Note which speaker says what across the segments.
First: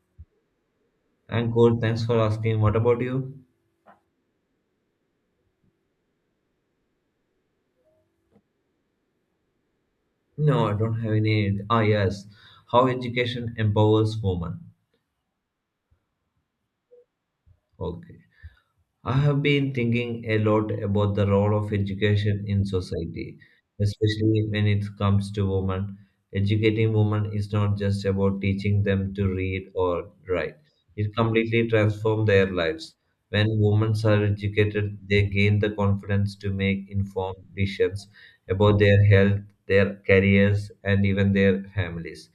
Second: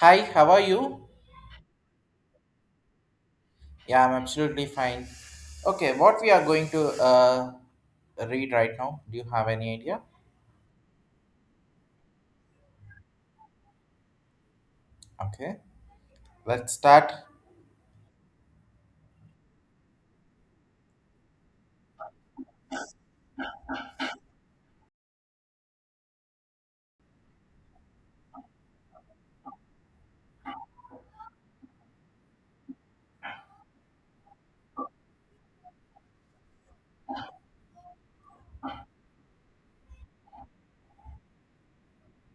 Speaker 1: Hi, how are you?
Speaker 2: And good, thanks for asking. What about you?
Speaker 1: Yeah, I'm absolutely fine. Okay, what we are going to read right now? Do you have any idea?
Speaker 2: No, I don't have any. Ah, yes. How education empowers women.
Speaker 1: Okay, let's start.
Speaker 2: Okay. I have been thinking a lot about the role of education in society, especially when it comes to women. Educating women is not just about teaching them to read or write, it completely transforms their lives. When women are educated, they gain the confidence to make informed decisions about their health, their careers, and even their families.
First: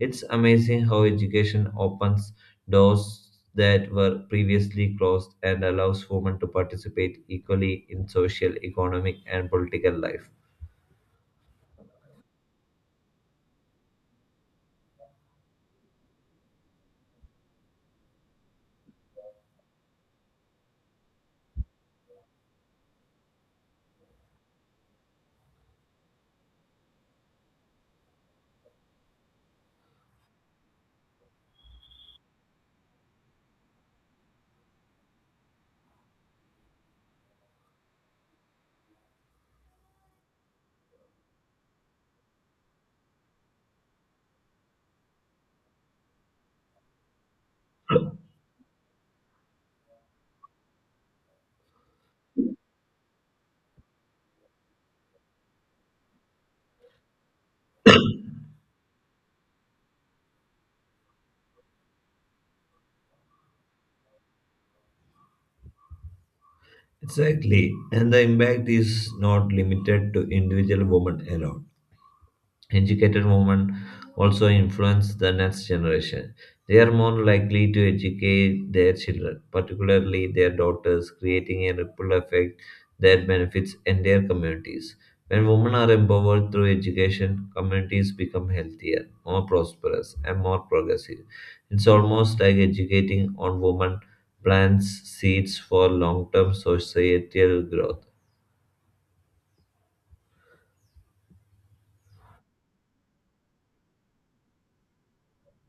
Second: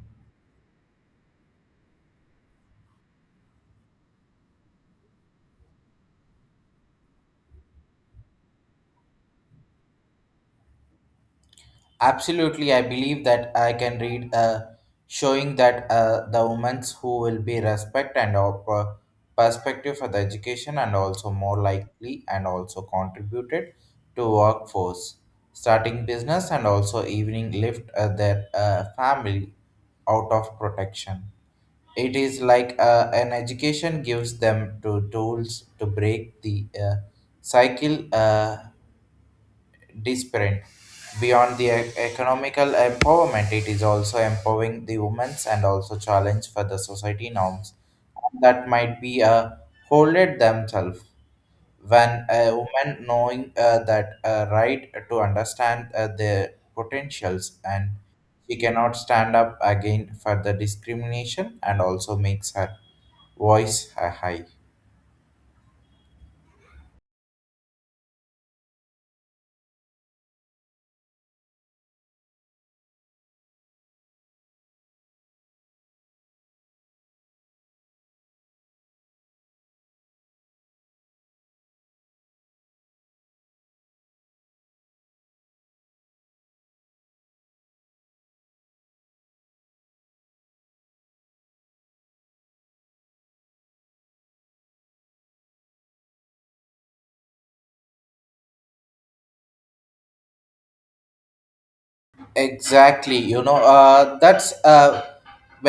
Speaker 2: It's amazing how education opens doors that were previously closed and allows women to participate equally in social, economic, and political life.
Speaker 1: Absolutely, I believe that I can read showing that the women's who will be respect and perspective for the education and also more likely and also contributed to workforce, starting business and also evening lift their family out of protection. It is like an education gives them to tools to break the cycle disparate. Beyond the economical empowerment, it is also empowering the women's and also challenge for the society norms that might be holded themselves. When a woman knowing that right to understand their potentials and she cannot stand up again for the discrimination and also makes her voice high.
Speaker 2: Exactly, and the impact is not limited to individual women alone. Educated women also influence the next generation. They are more likely to educate their children, particularly their daughters, creating a ripple effect that benefits entire communities. When women are empowered through education, communities become healthier, more prosperous, and more progressive. It's almost like educating on women plants seeds for long term societal growth.
Speaker 1: Exactly, you know, that's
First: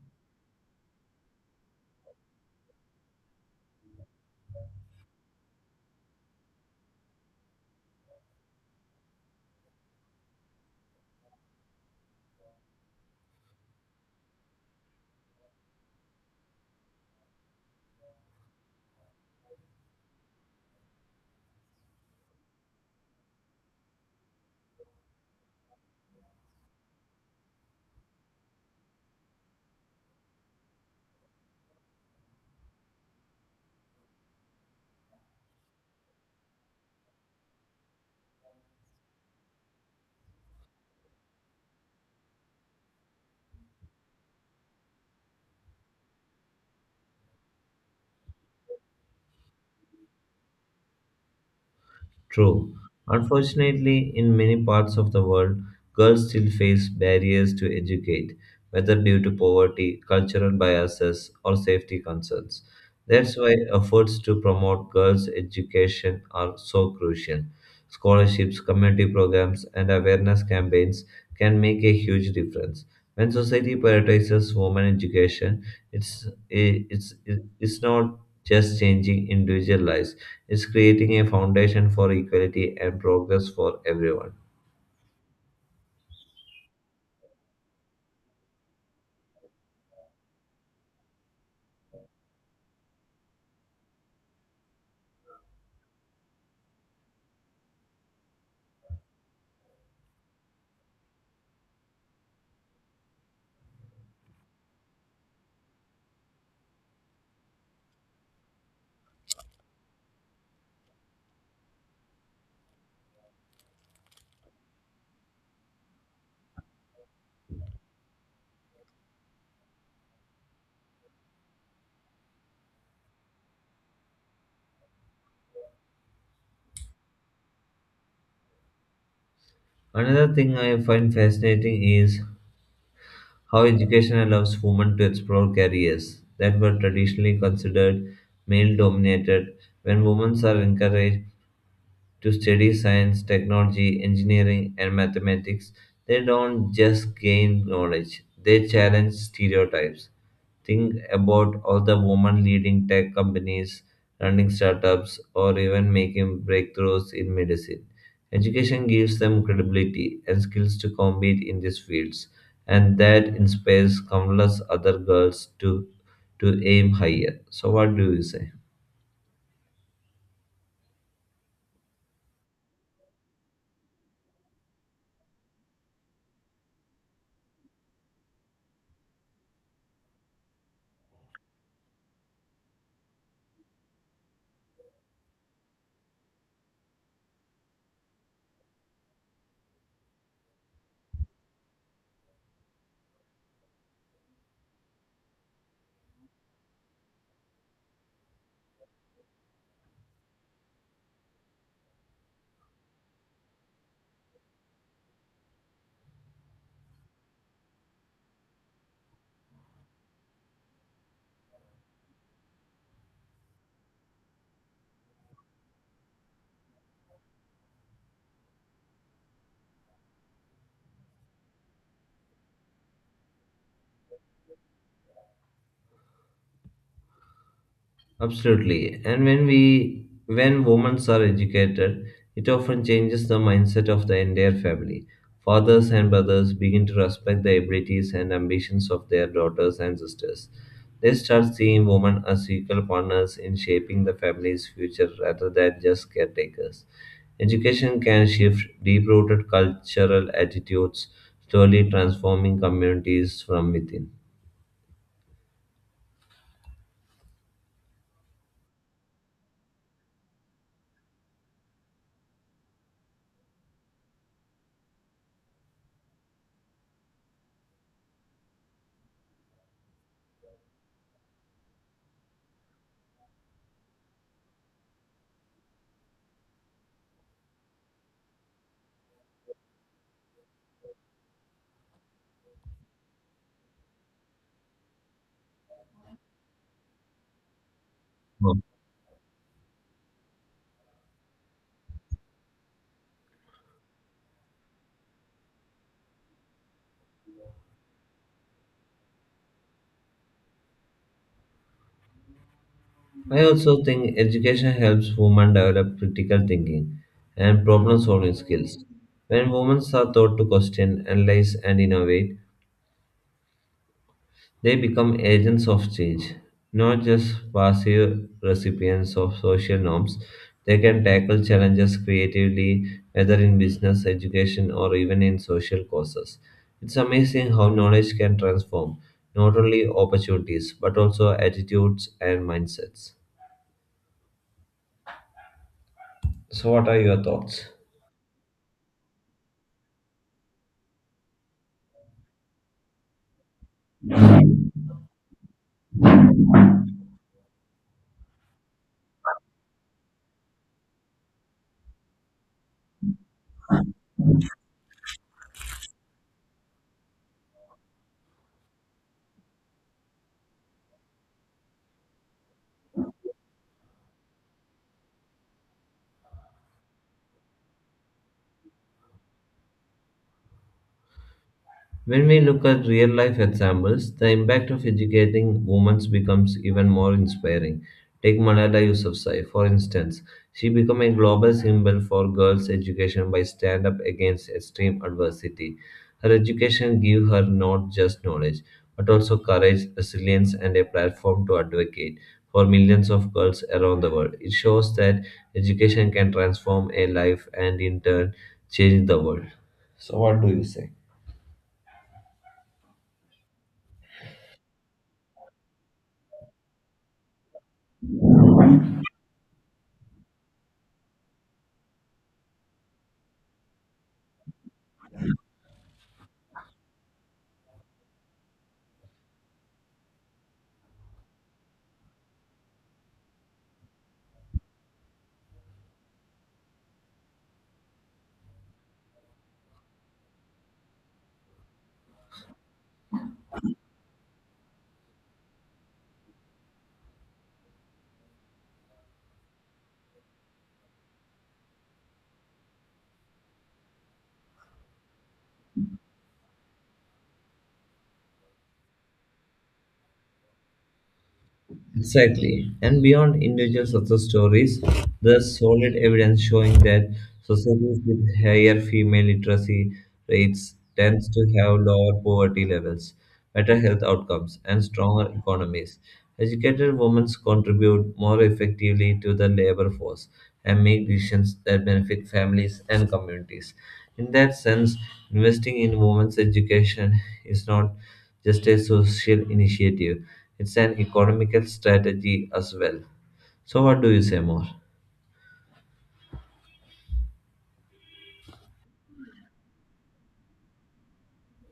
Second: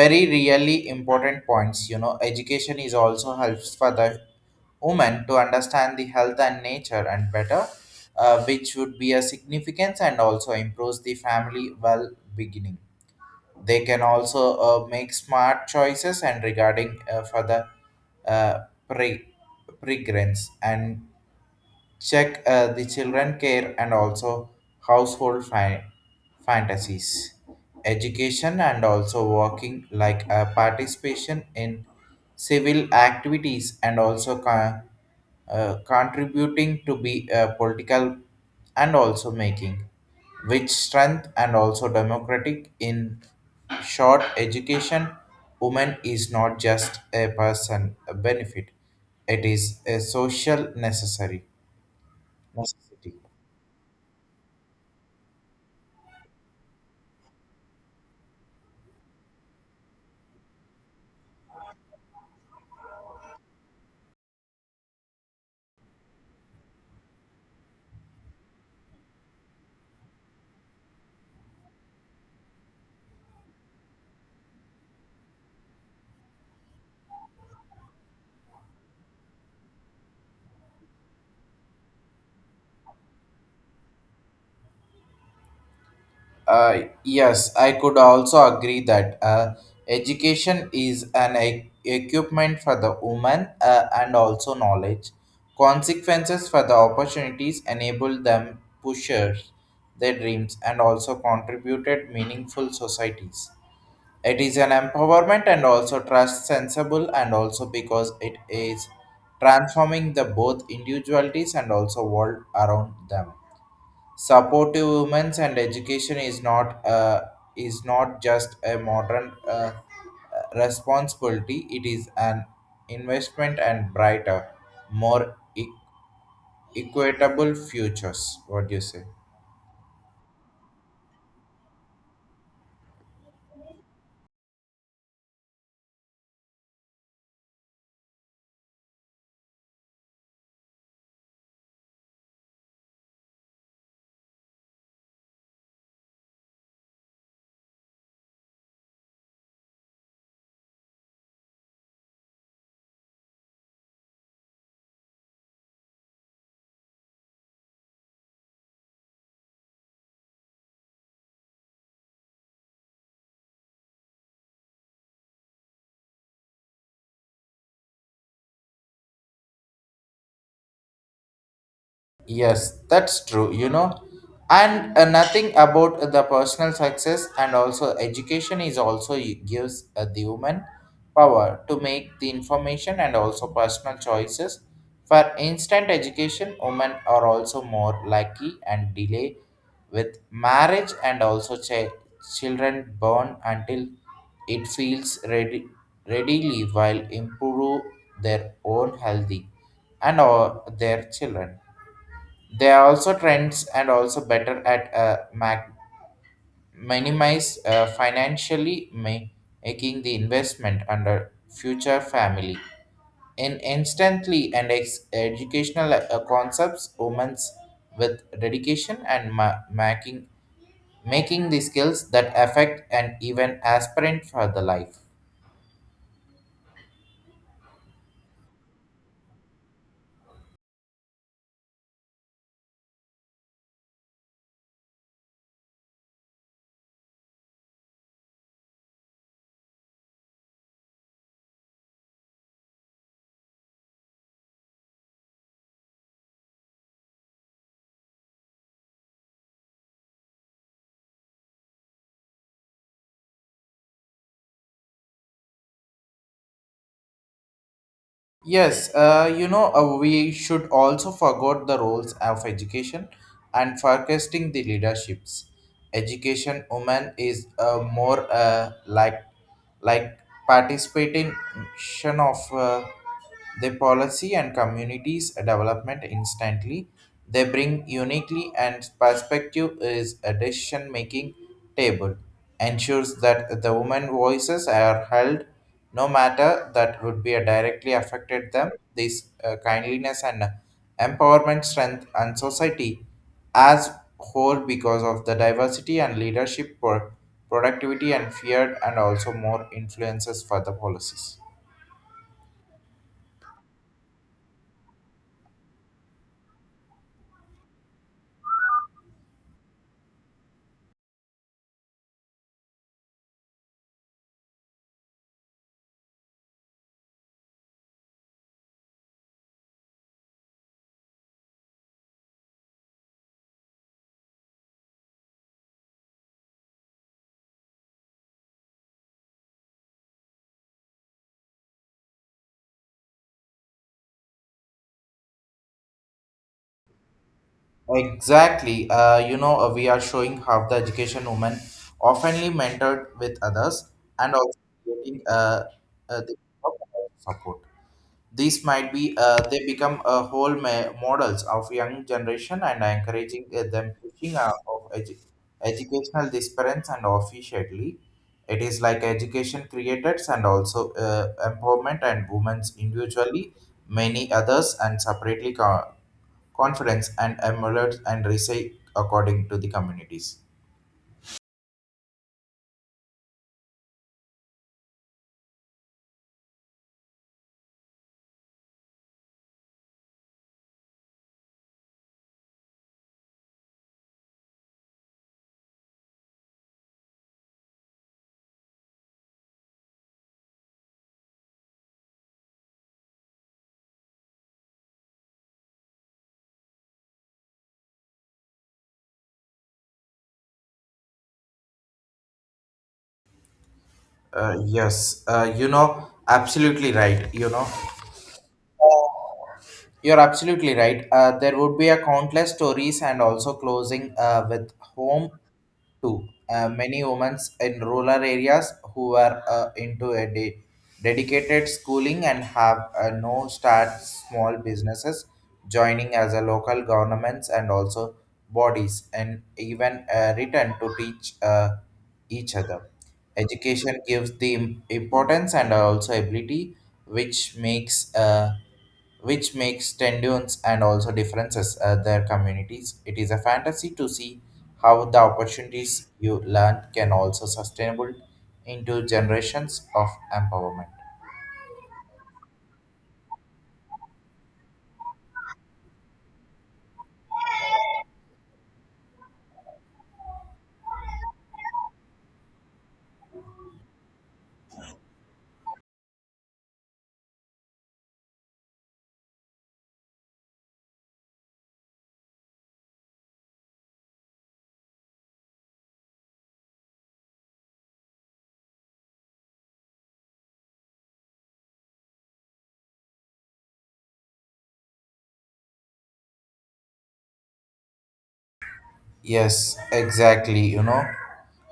Speaker 1: very really important points. You know, education is also helps for the woman to understand the health and nature and better, which would be a significance and also improves the family well beginning. They can also make smart choices and regarding for the uh, pre- pregrants and check the children care and also household fi- fantasies education and also working like a participation in civil activities and also contributing to be political and also making which strength and also democratic in short education woman is not just a person a benefit, it is a social necessary
Speaker 2: True.
Speaker 1: necessity.
Speaker 2: Unfortunately, in many parts of the world, girls still face barriers to educate, whether due to poverty, cultural biases, or safety concerns. That's why efforts to promote girls' education are so crucial. Scholarships, community programs, and awareness campaigns can make a huge difference. When society prioritizes women education, it's, eh, it's, it's not just changing individual lives is creating a foundation for equality and progress for everyone.
Speaker 1: Yes, I could also agree that education is an equipment for the woman and also knowledge. Consequences for the opportunities enable them pushers their dreams and also contributed meaningful societies. It is an empowerment and also trust sensible and also because it is transforming the both individualities and also world around them. Supportive women's and education is not just a modern responsibility. It is an investment and brighter, more equitable futures. What do you say?
Speaker 2: Another thing I find fascinating is how education allows women to explore careers that were traditionally considered male dominated when women are encouraged to study science, technology, engineering, and mathematics, they don't just gain knowledge, they challenge stereotypes. Think about all the women leading tech companies, running startups, or even making breakthroughs in medicine. Education gives them credibility and skills to compete in these fields, and that inspires countless other girls to aim higher. So, what do you say?
Speaker 1: Yes, that's true, you know. And nothing about the personal success and also education is also gives the woman power to make the information and also personal choices. For instant education, women are also more lucky and delay with marriage and also children born until it feels ready readily while improve their own healthy and or their children. They are also trends and also better at minimize financially making the investment under future family. In instantly and educational concepts, women's with dedication and making the skills that affect and even aspirant for the life.
Speaker 2: Absolutely. And when women are educated, it often changes the mindset of the entire family. Fathers and brothers begin to respect the abilities and ambitions of their daughters and sisters. They start seeing women as equal partners in shaping the family's future rather than just caretakers. Education can shift deep rooted cultural attitudes, slowly transforming communities from within.
Speaker 1: Yes, you know, we should also forget the roles of education and forecasting the leaderships. Education woman is more like participation of the policy and communities development instantly. They bring uniquely and perspective is a decision making table, ensures that the women voices are held no matter that would be a directly affected them. This kindliness and empowerment strength and society as whole because of the diversity and leadership for productivity and feared and also more influences for the policies.
Speaker 2: I also think education helps women develop critical thinking and problem solving skills. When women are taught to question, analyze, and innovate, they become agents of change, not just passive recipients of social norms. They can tackle challenges creatively, whether in business, education, or even in social causes. It's amazing how knowledge can transform not only opportunities but also attitudes and mindsets. So, what are your thoughts?
Speaker 1: Exactly. You know, we are showing how the education women oftenly mentored with others and also creating the support. These might be they become a whole models of young generation and encouraging them pushing of educational disparence and officially it is like education creators and also empowerment and women's individually many others and separately confidence and emulate and reshape according to the communities.
Speaker 2: When we look at real life examples, the impact of educating women becomes even more inspiring. Take Malala Yousafzai, for instance. She became a global symbol for girls' education by stand up against extreme adversity. Her education gave her not just knowledge, but also courage, resilience, and a platform to advocate for millions of girls around the world. It shows that education can transform a life and, in turn, change the world. So, what do you say?
Speaker 1: Yes, you know, absolutely right. You know, you're absolutely right. There would be a countless stories and also closing with home too. Many women in rural areas who were into a dedicated schooling and have no start small businesses joining as a local governments and also bodies and even return to teach each other. Education gives the importance and also ability, which makes uh, which makes tendons and also differences their communities. It is a fantasy to see how the opportunities you learn can also sustainable into generations of empowerment.
Speaker 2: Exactly. And beyond individual success stories, there's solid evidence showing that societies with higher female literacy rates tends to have lower poverty levels, better health outcomes, and stronger economies. Educated women contribute more effectively to the labor force and make decisions that benefit families and communities. In that sense, investing in women's education is not just a social initiative. It's an economical strategy as well. So, what do you say more?
Speaker 1: Yes, exactly. You know,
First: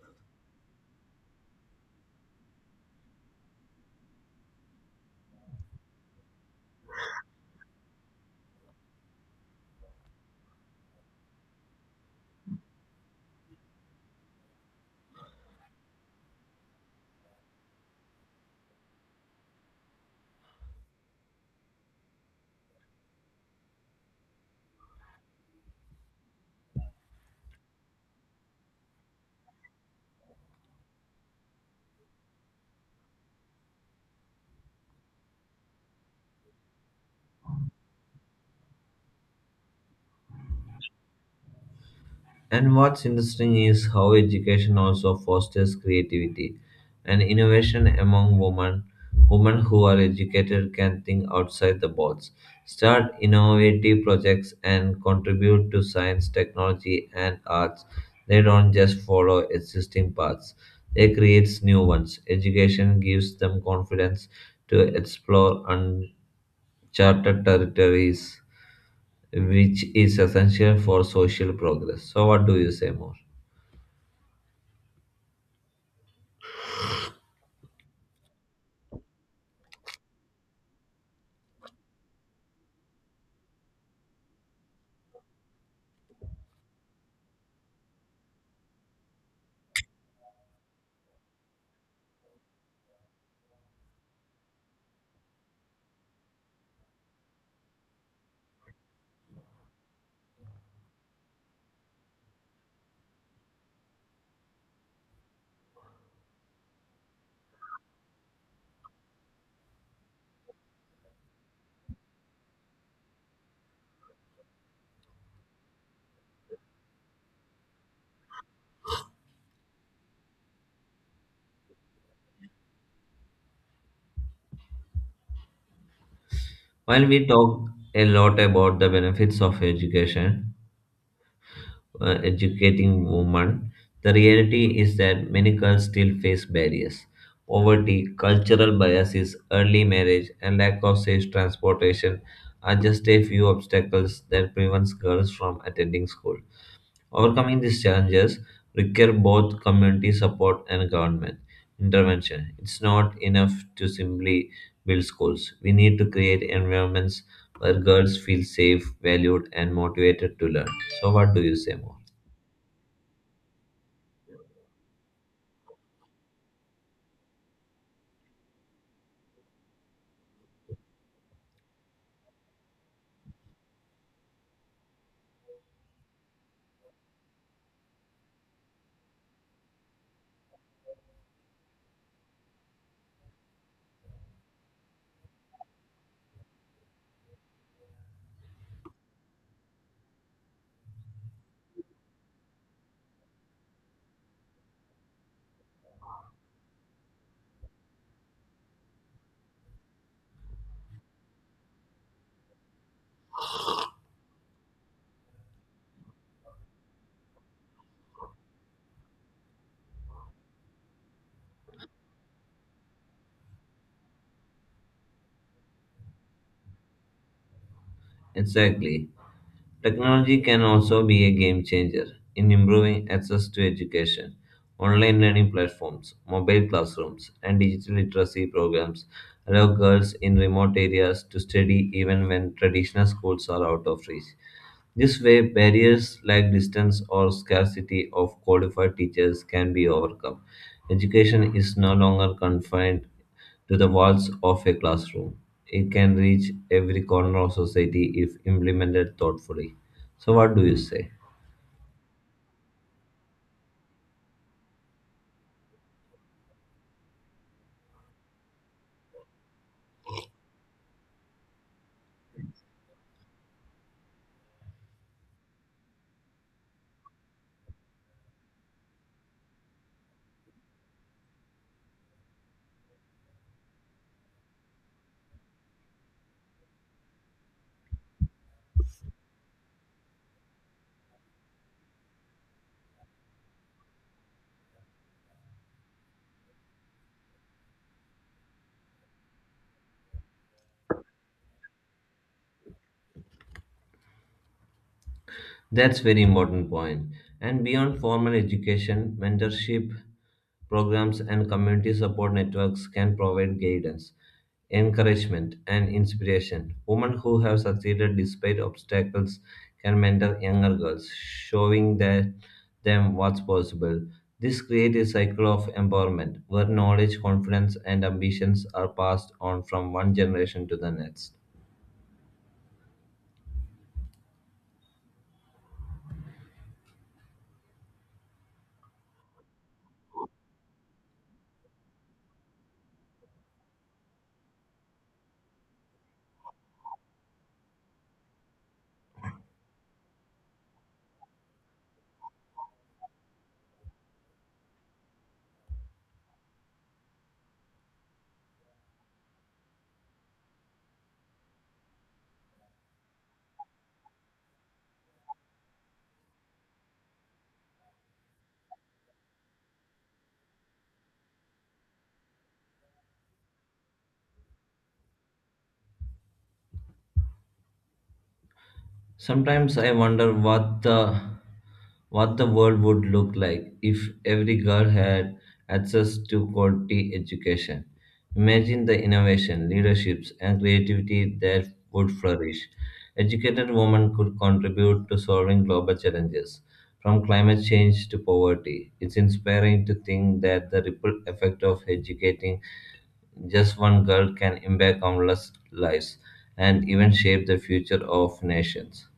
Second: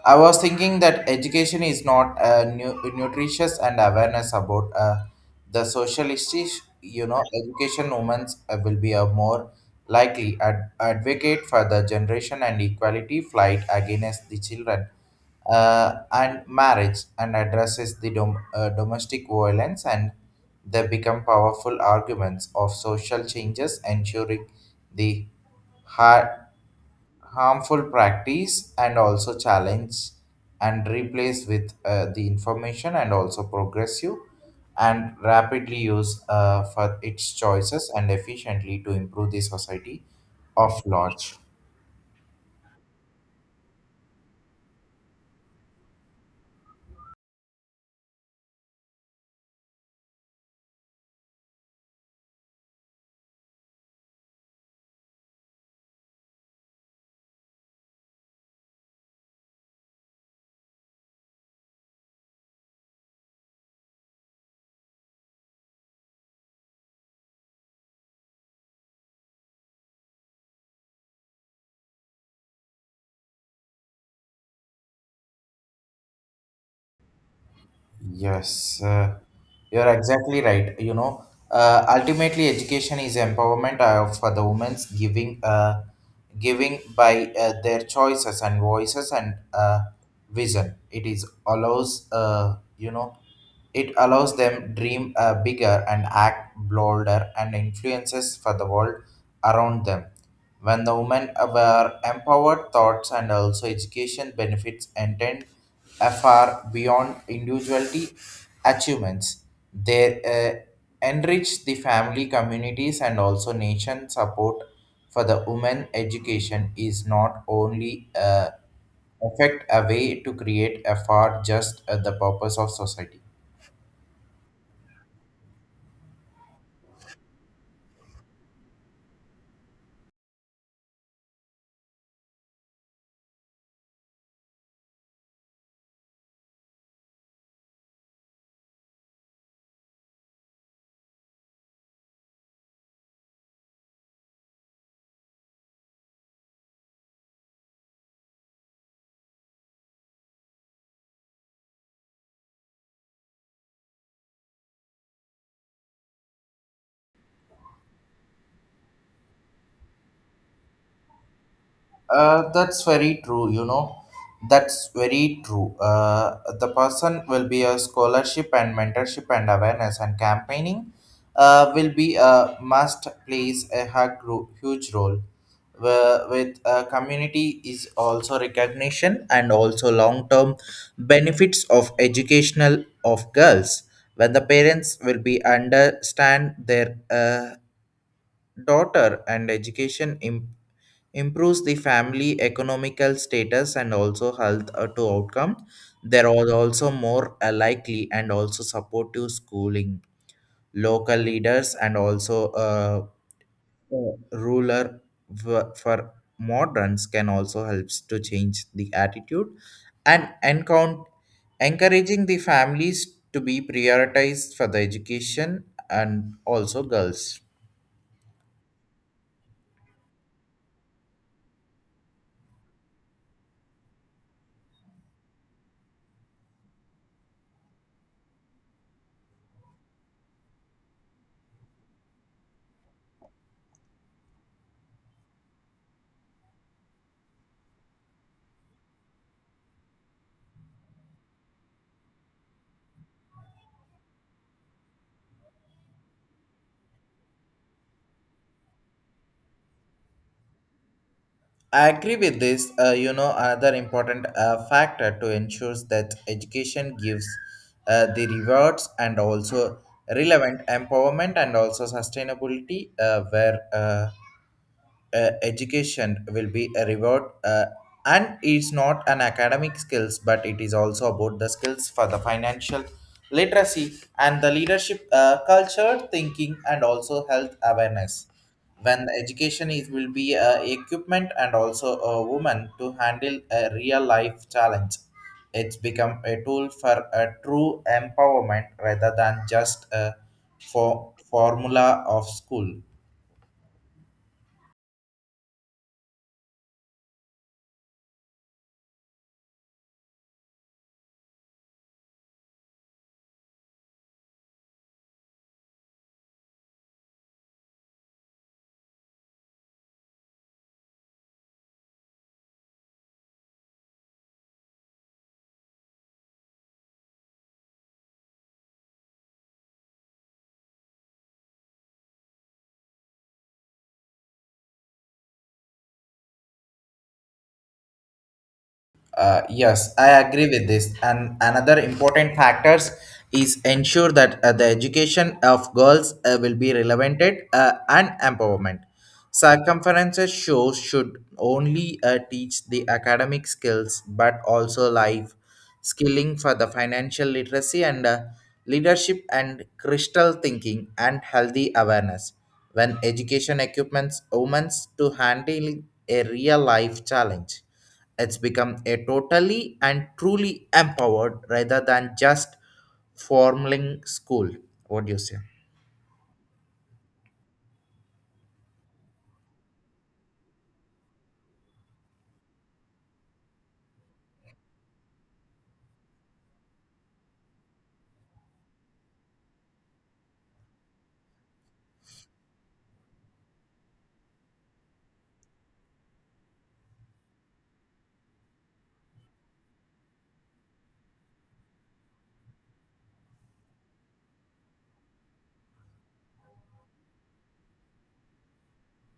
Speaker 1: I was thinking that education is not nutritious and awareness about the social issues. You know, education women will be a more likely advocate for the generation and equality fight against the children and marriage and addresses the domestic violence and they become powerful arguments of social changes ensuring the harmful practice and also challenge and replace with the information and also progressive and rapidly use for its choices and efficiently to improve the society of large.
Speaker 2: And what's interesting is how education also fosters creativity and innovation among women. Women who are educated can think outside the box, start innovative projects, and contribute to science, technology, and arts. They don't just follow existing paths, they create new ones. Education gives them confidence to explore uncharted territories, which is essential for social progress. So, what do you say more?
Speaker 1: Yes, you're exactly right. You know, ultimately, education is empowerment for the women's giving by their choices and voices and vision. It is allows, you know, it allows them dream bigger and act bolder and influences for the world around them. When the women were empowered, thoughts and also education benefits intend far beyond individuality achievements. They enrich the family, communities, and also nation support for the women education is not only affect a way to create a far just the purpose of society.
Speaker 2: While we talk a lot about the benefits of education, educating women, the reality is that many girls still face barriers. Poverty, cultural biases, early marriage, and lack of safe transportation are just a few obstacles that prevents girls from attending school. Overcoming these challenges require both community support and government intervention. It's not enough to simply build schools. We need to create environments where girls feel safe, valued, and motivated to learn. So, what do you say more?
Speaker 1: That's very true, you know. That's very true. The person will be a scholarship and mentorship and awareness and campaigning will be a must plays a huge role. With community is also recognition and also long term benefits of educational of girls when the parents will be understand their daughter and education improves the family economical status and also health to outcome. There are also more likely and also supportive schooling local leaders and also ruler for moderns can also helps to change the attitude and encount encouraging the families to be prioritized for the education and also girls.
Speaker 2: Exactly. Technology can also be a game changer in improving access to education. Online learning platforms, mobile classrooms, and digital literacy programs allow girls in remote areas to study even when traditional schools are out of reach. This way, barriers like distance or scarcity of qualified teachers can be overcome. Education is no longer confined to the walls of a classroom. It can reach every corner of society if implemented thoughtfully. So, what do you say?
Speaker 1: I agree with this. You know, another important factor to ensure that education gives the rewards and also relevant empowerment and also sustainability, where education will be a reward and it's not an academic skills but it is also about the skills for the financial literacy and the leadership culture thinking and also health awareness when the education is will be equipment and also a woman to handle a real life challenge. It's become a tool for a true empowerment rather than just a for formula of school.
Speaker 2: That's very important point. And beyond formal education, mentorship programs and community support networks can provide guidance, encouragement, and inspiration. Women who have succeeded despite obstacles can mentor younger girls, them what's possible. This creates a cycle of empowerment where knowledge, confidence, and ambitions are passed on from one generation to the next.
Speaker 1: Yes, I agree with this. And another important factors is ensure that the education of girls will be relevant and empowerment. Circumferences shows should only teach the academic skills, but also life skilling for the financial literacy and leadership and crystal thinking and healthy awareness. When education equipments women to handling a real life challenge, it's become a totally and truly empowered rather than just forming school. What do you say?
Speaker 2: Sometimes I wonder what the world would look like if every girl had access to quality education. Imagine the innovation, leaderships, and creativity that would flourish. Educated women could contribute to solving global challenges, from climate change to poverty. It's inspiring to think that the ripple effect of educating just one girl can impact countless lives and even shape the future of nations.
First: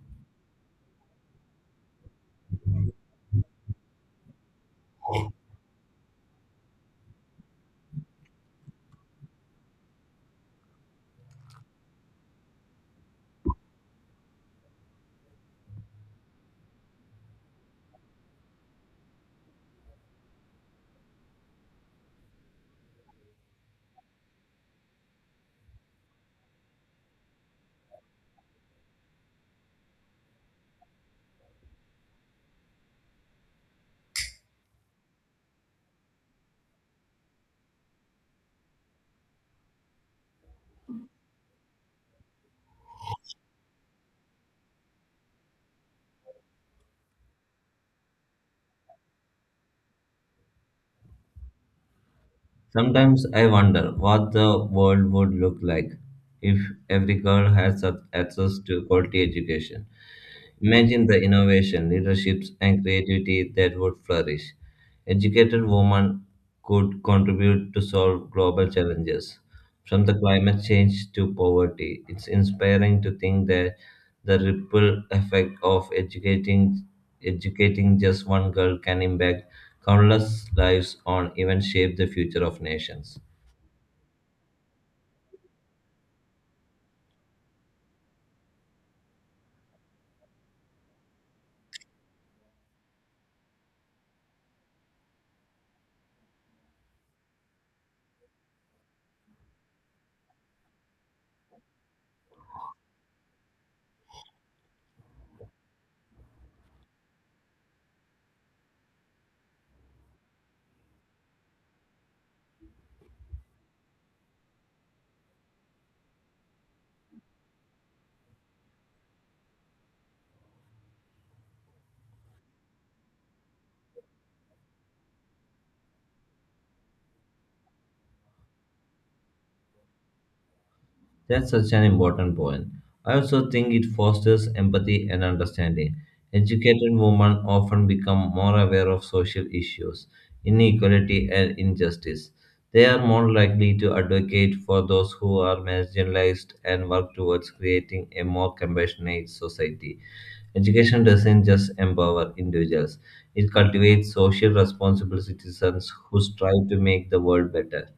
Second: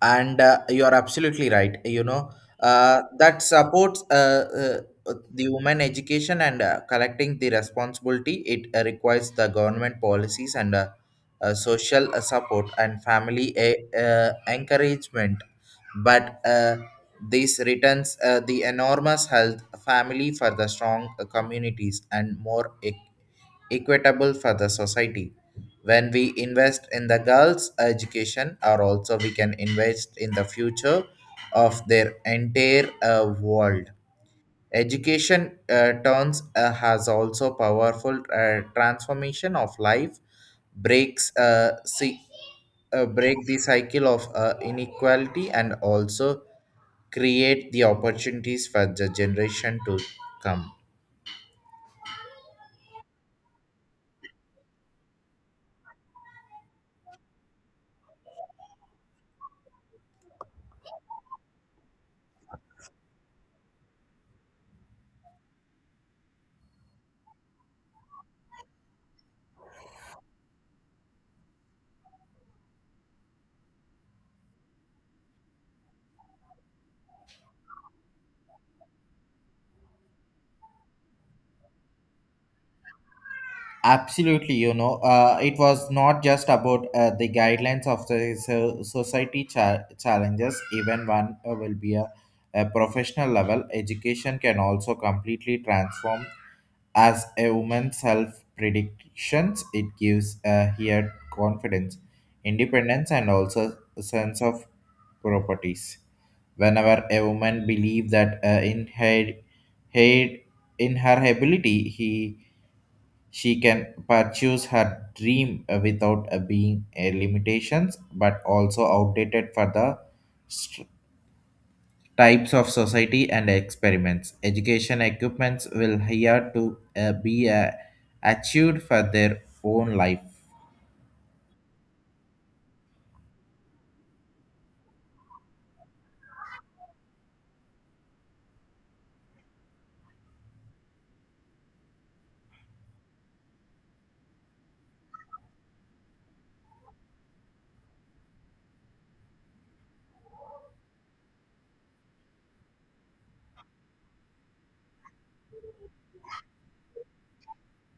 Speaker 1: And you are absolutely right, you know. That supports the women education and collecting the responsibility. It requires the government policies and social support and family encouragement, but this returns the enormous health family for the strong communities and more equitable for the society. When we invest in the girls' education, or also we can invest in the future of their entire world. Education turns has also powerful transformation of life, breaks uh, see, break the cycle of inequality and also create the opportunities for the generation to come.
Speaker 2: Sometimes I wonder what the world would look like if every girl had such access to quality education. Imagine the innovation, leaderships, and creativity that would flourish. Educated women could contribute to solve global challenges, from the climate change to poverty. It's inspiring to think that the ripple effect of educating just one girl can impact countless lives on events shape the future of nations.
Speaker 1: Absolutely, you know, it was not just about the guidelines of the society challenges. Even one will be a professional level. Education can also completely transform as a woman's self predictions. It gives here confidence, independence, and also a sense of properties. Whenever a woman believes that her in her ability, he she can pursue her dream without being a limitations, but also outdated for the st- types of society and experiments. Education equipments will here to be achieved for their own life.
Speaker 2: That's such an important point. I also think it fosters empathy and understanding. Educated women often become more aware of social issues, inequality, and injustice. They are more likely to advocate for those who are marginalized and work towards creating a more compassionate society. Education doesn't just empower individuals, it cultivates social responsible citizens who strive to make the world better.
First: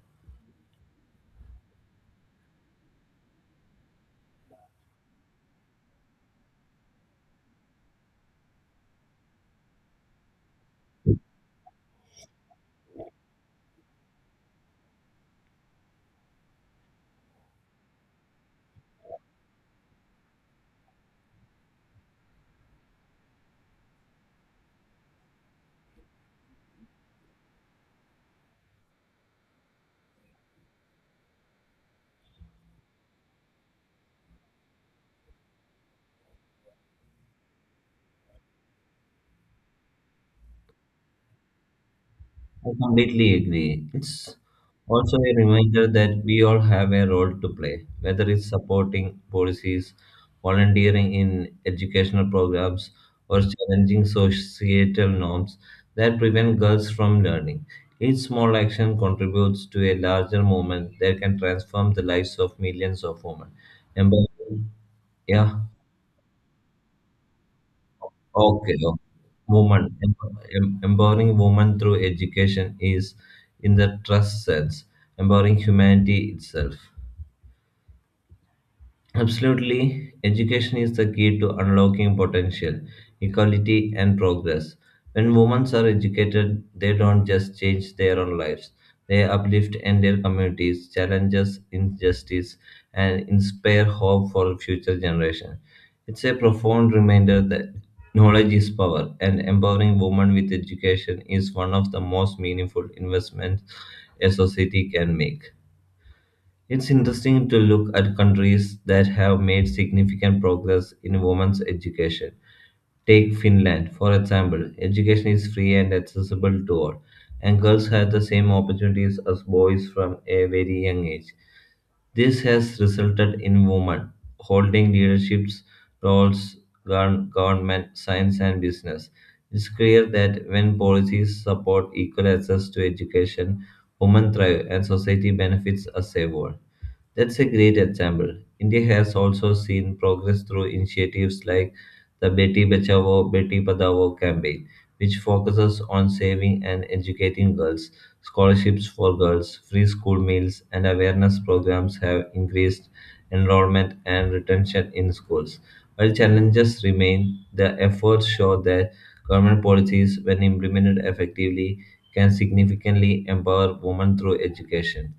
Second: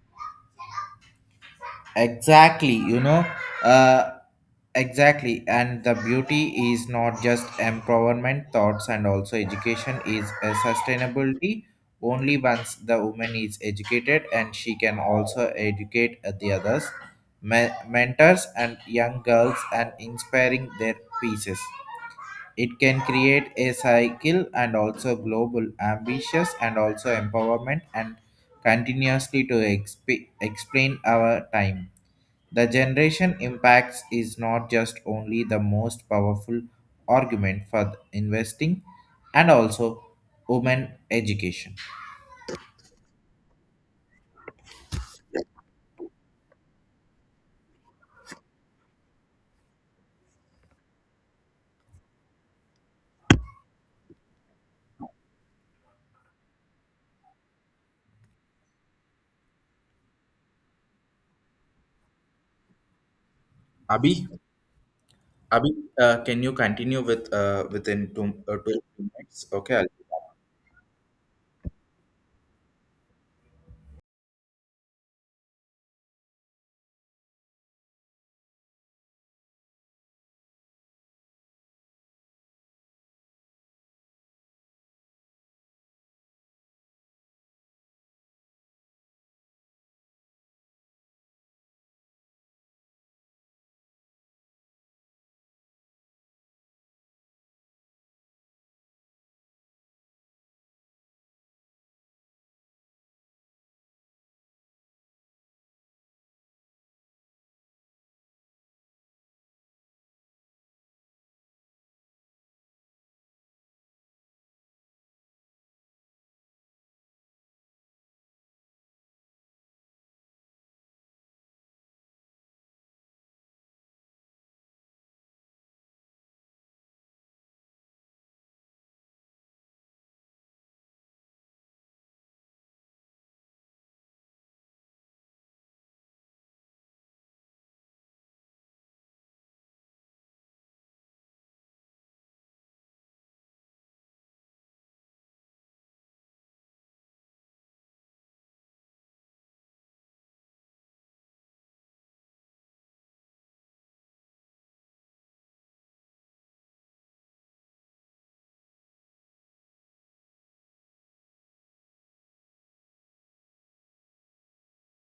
Speaker 1: Exactly, you know. Uh, exactly and the beauty is not just empowerment thoughts and also education is a sustainability only once the woman is educated, and she can also educate the others. Mentors and young girls and inspiring their pieces, it can create a cycle and also global ambitious and also empowerment and continuously to explain our time. The generation impacts is not just only the most powerful argument for the investing and also women education.
Speaker 2: I completely agree. It's also a reminder that we all have a role to play, whether it's supporting policies, volunteering in educational programs, or challenging societal norms that prevent girls from learning. Each small action contributes to a larger movement that can transform the lives of millions of women. And
Speaker 1: Abhi,
Speaker 2: by- yeah.
Speaker 1: Abhi, can you continue with within
Speaker 2: Okay,
Speaker 1: two
Speaker 2: okay.
Speaker 1: minutes? Okay. I'll,
Speaker 2: Empowering women through education is, in the trust sense, empowering humanity itself. Absolutely, education is the key to unlocking potential, equality, and progress. When women are educated, they don't just change their own lives, they uplift entire communities, challenges injustice, and inspire hope for future generations. It's a profound reminder that knowledge is power, and empowering women with education is one of the most meaningful investments a society can make. It's interesting to look at countries that have made significant progress in women's education. Take Finland, for example. Education is free and accessible to all, and girls have the same opportunities as boys from a very young age. This has resulted in women holding leadership roles, government, science, and business. It's clear that when policies support equal access to education, women thrive and society benefits as a whole. That's a great example. India has also seen progress through initiatives like the Beti Bachao Beti Padhao campaign, which focuses on saving and educating girls. Scholarships for girls, free school meals, and awareness programs have increased enrollment and retention in schools. While challenges remain, the efforts show that government policies, when implemented effectively, can significantly empower women through education.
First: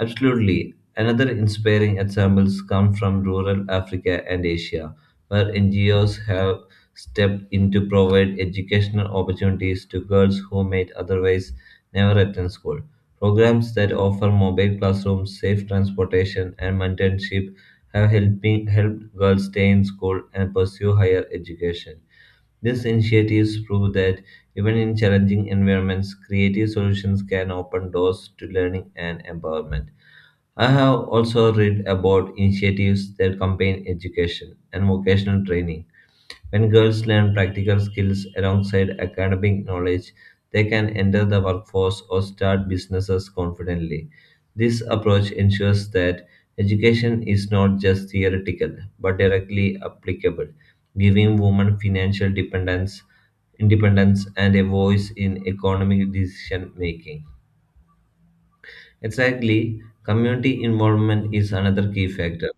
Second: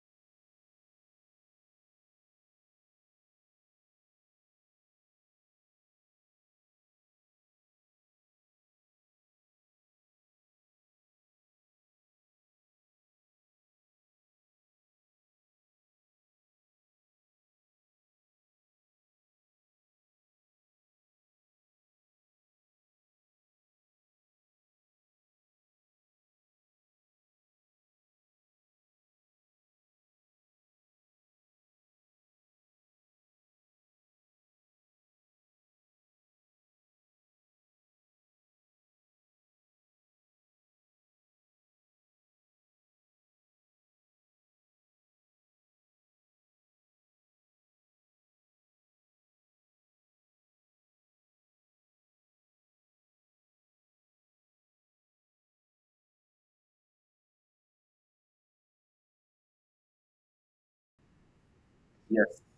Speaker 2: Absolutely. Another inspiring examples come from rural Africa and Asia, where NGOs have stepped in to provide educational opportunities to girls who might otherwise never attend school. Programs that offer mobile classrooms, safe transportation, and mentorship have helped girls stay in school and pursue higher education. These initiatives prove that even in challenging environments, creative solutions can open doors to learning and empowerment. I have also read about initiatives that combine education and vocational training. When girls learn practical skills alongside academic knowledge, they can enter the workforce or start businesses confidently. This approach ensures that education is not just theoretical but directly applicable, giving women independence and a voice in economic decision making. Exactly. Community involvement is another key
Speaker 1: yes.
Speaker 2: factor.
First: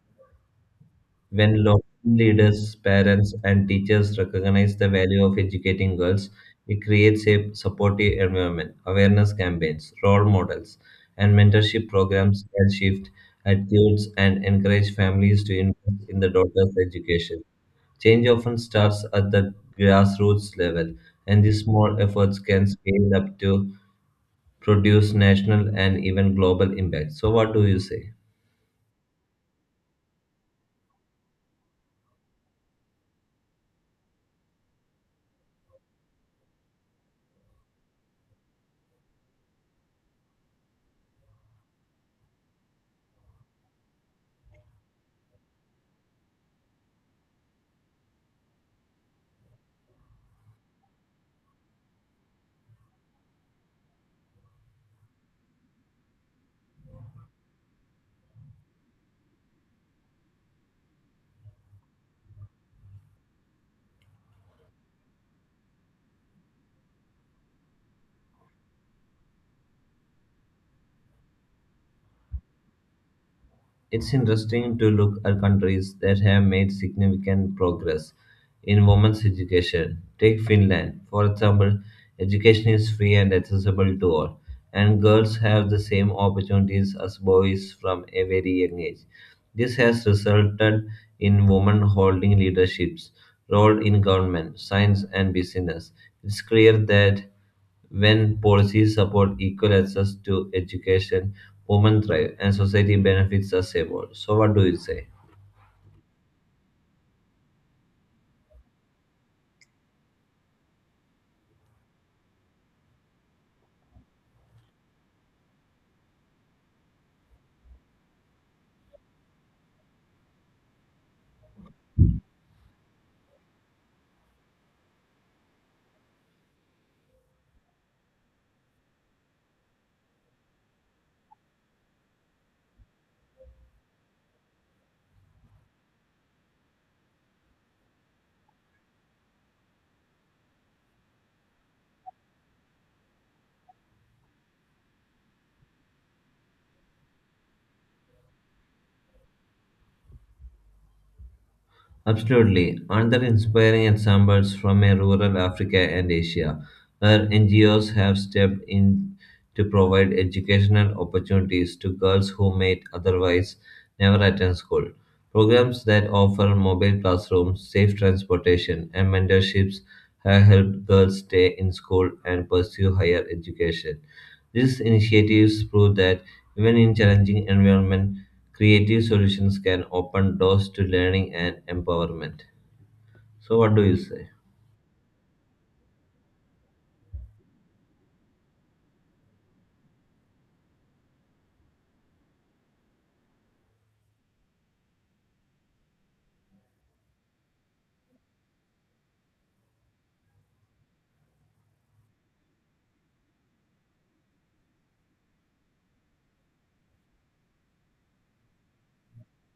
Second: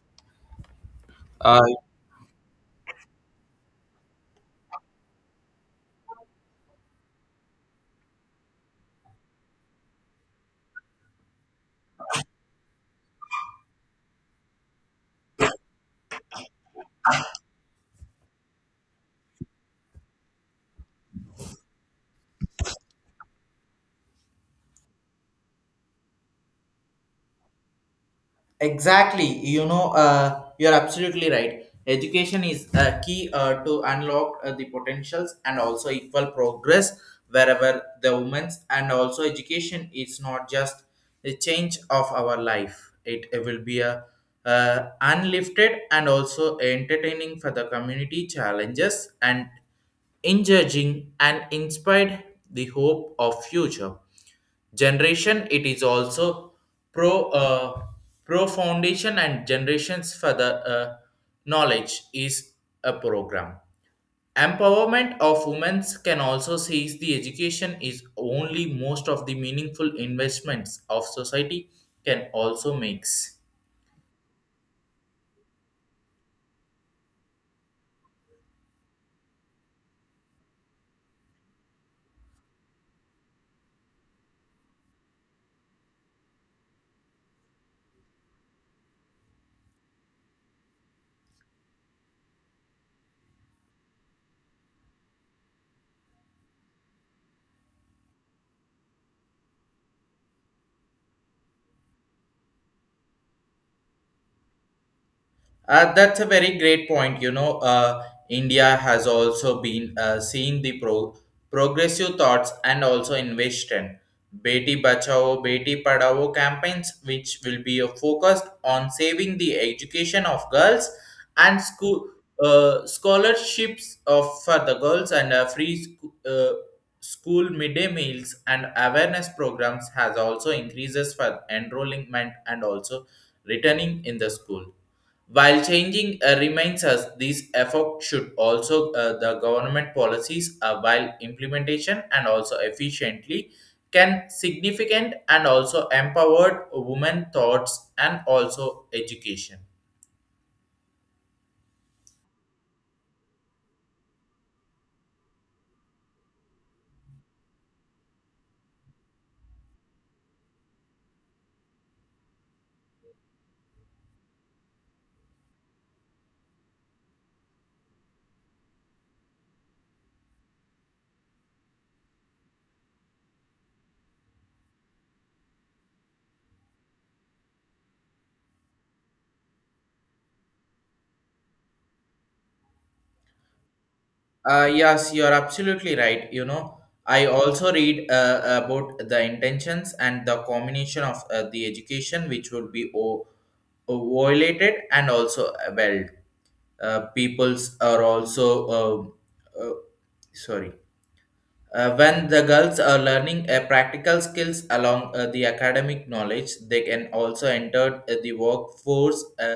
Speaker 1: Uh,
Speaker 2: When local leaders, parents, and teachers recognize the value of educating girls, it creates a supportive environment. Awareness campaigns, role models, and mentorship programs can shift attitudes and encourage families to invest in the daughter's education. Change often starts at the grassroots level, and these small efforts can scale up to produce national and even global impact. So, what do you say?
Speaker 1: Exactly. You know, you're absolutely right. Education is a key to unlock the potentials and also equal progress wherever the women's and also education is not just a change of our life. It will be a unlifted and also entertaining for the community challenges and encouraging and inspired the hope of future generation. It is also pro uh, pro foundation and generations for the knowledge is a program empowerment of women can also seize the education is only most of the meaningful investments of society can also makes.
Speaker 2: It's interesting to look at countries that have made significant progress in women's education. Take Finland, for example, education is free and accessible to all, and girls have the same opportunities as boys from a very young age. This has resulted in women holding leaderships role in government, science and business. It's clear that when policies support equal access to education, women thrive and society benefits us all. So, what do you say?
Speaker 1: That's a very great point. You know, India has also been seeing the progressive thoughts and also innovation. Beti Bachao, Beti Padhao campaigns, which will be focused on saving the education of girls and school scholarships of for the girls and free school midday meals and awareness programs has also increases for enrollment and also returning in the school while changing reminds us these efforts should also the government policies while implementation and also efficiently can significant and also empowered women thoughts and also education.
Speaker 2: Absolutely. Another inspiring examples from a rural Africa and Asia, where NGOs have stepped in to provide educational opportunities to girls who might otherwise never attend school. Programs that offer mobile classrooms, safe transportation, and mentorships have helped girls stay in school and pursue higher education. These initiatives prove that even in challenging environment, creative solutions can open doors to learning and empowerment. So, what do you say?
Speaker 1: Yes, you're absolutely right. You know, I also read about the intentions and the combination of the education which would be violated and also well, peoples are also um, uh, sorry. When the girls are learning practical skills along the academic knowledge, they can also enter the workforce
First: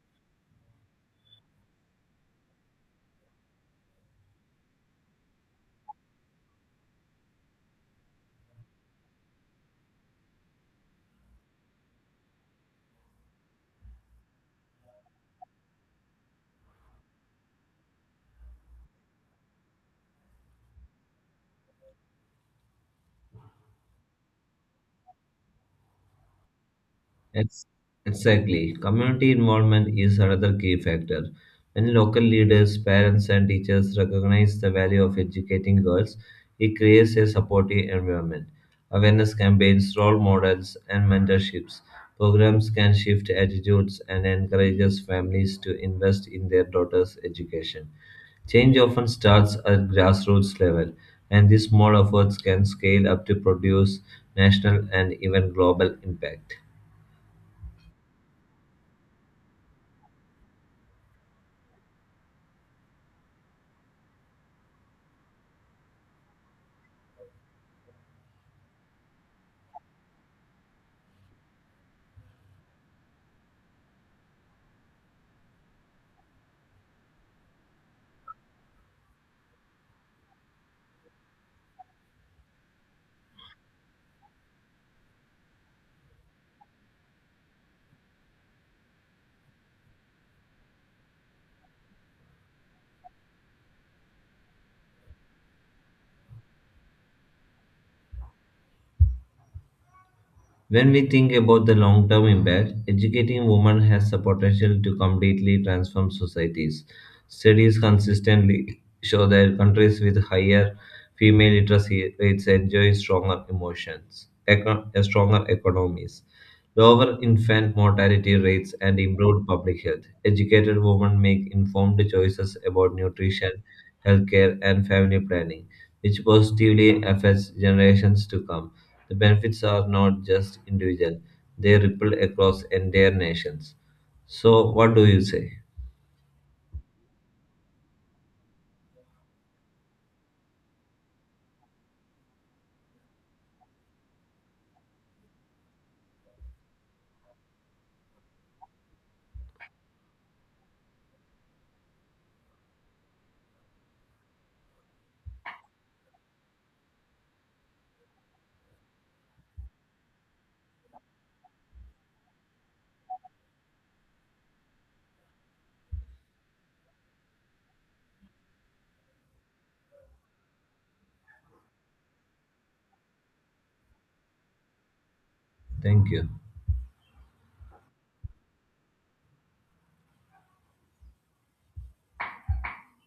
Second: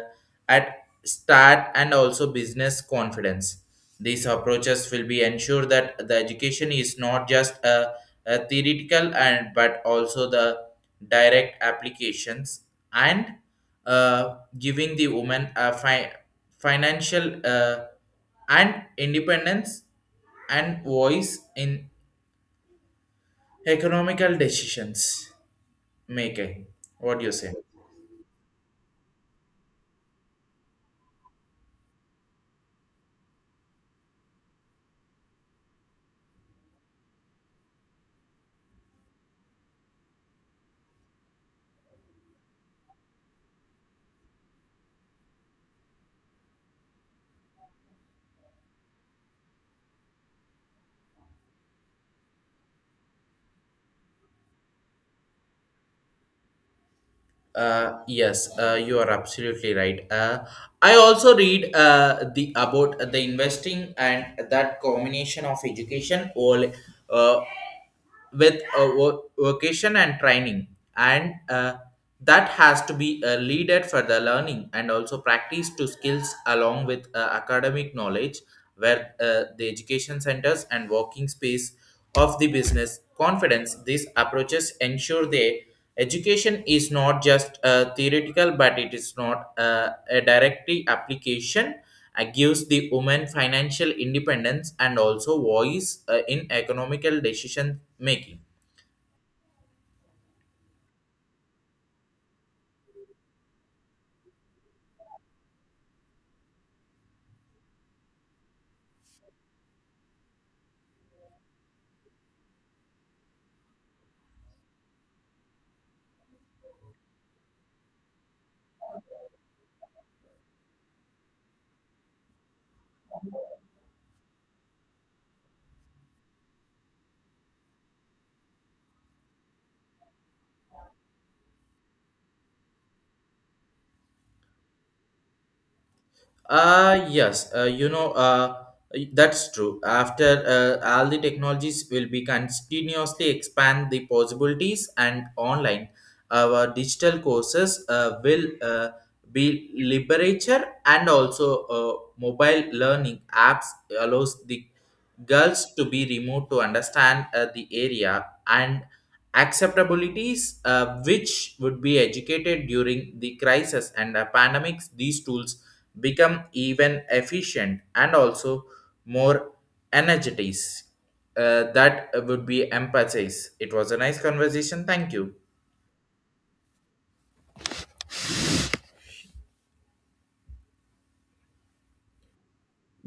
Speaker 1: at start and also business confidence. These approaches will be ensure that the education is not just a theoretical and but also the direct applications and giving the woman a financial and independence and voice in economical decisions making. What do you say?
Speaker 2: Ex- Exactly. Community involvement is another key factor. When local leaders, parents, and teachers recognize the value of educating girls, it creates a supportive environment. Awareness campaigns, role models, and mentorships programs can shift attitudes and encourages families to invest in their daughters' education. Change often starts at grassroots level, and these small efforts can scale up to produce national and even global impact.
Speaker 1: Yes you are absolutely right. I also read the about the investing and that combination of education all, uh, with a vocation and training, and that has to be leaded for the learning and also practice to skills along with academic knowledge where the education centers and working space of the business confidence. These approaches ensure the education is not just theoretical, but it is not a direct application. It gives the woman financial independence and also voice in economical decision making.
Speaker 2: When we think about the long term impact, educating women has the potential to completely transform societies. Studies consistently show that countries with higher female literacy rates enjoy stronger economies, lower infant mortality rates, and improved public health. Educated women make informed choices about nutrition, healthcare, and family planning, which positively affects generations to come. The benefits are not just individual, they ripple across entire nations. So, what do you say?
Speaker 1: Yes, you know, that's true. After all the technologies will be continuously expand the possibilities and online, our digital courses will be literature and also mobile learning apps allows the girls to be removed to understand the area and acceptabilities which would be educated during the crisis and the pandemics. These tools become even efficient and also more energized that would be emphasized. It was a nice conversation, thank you.
Speaker 2: Thank you.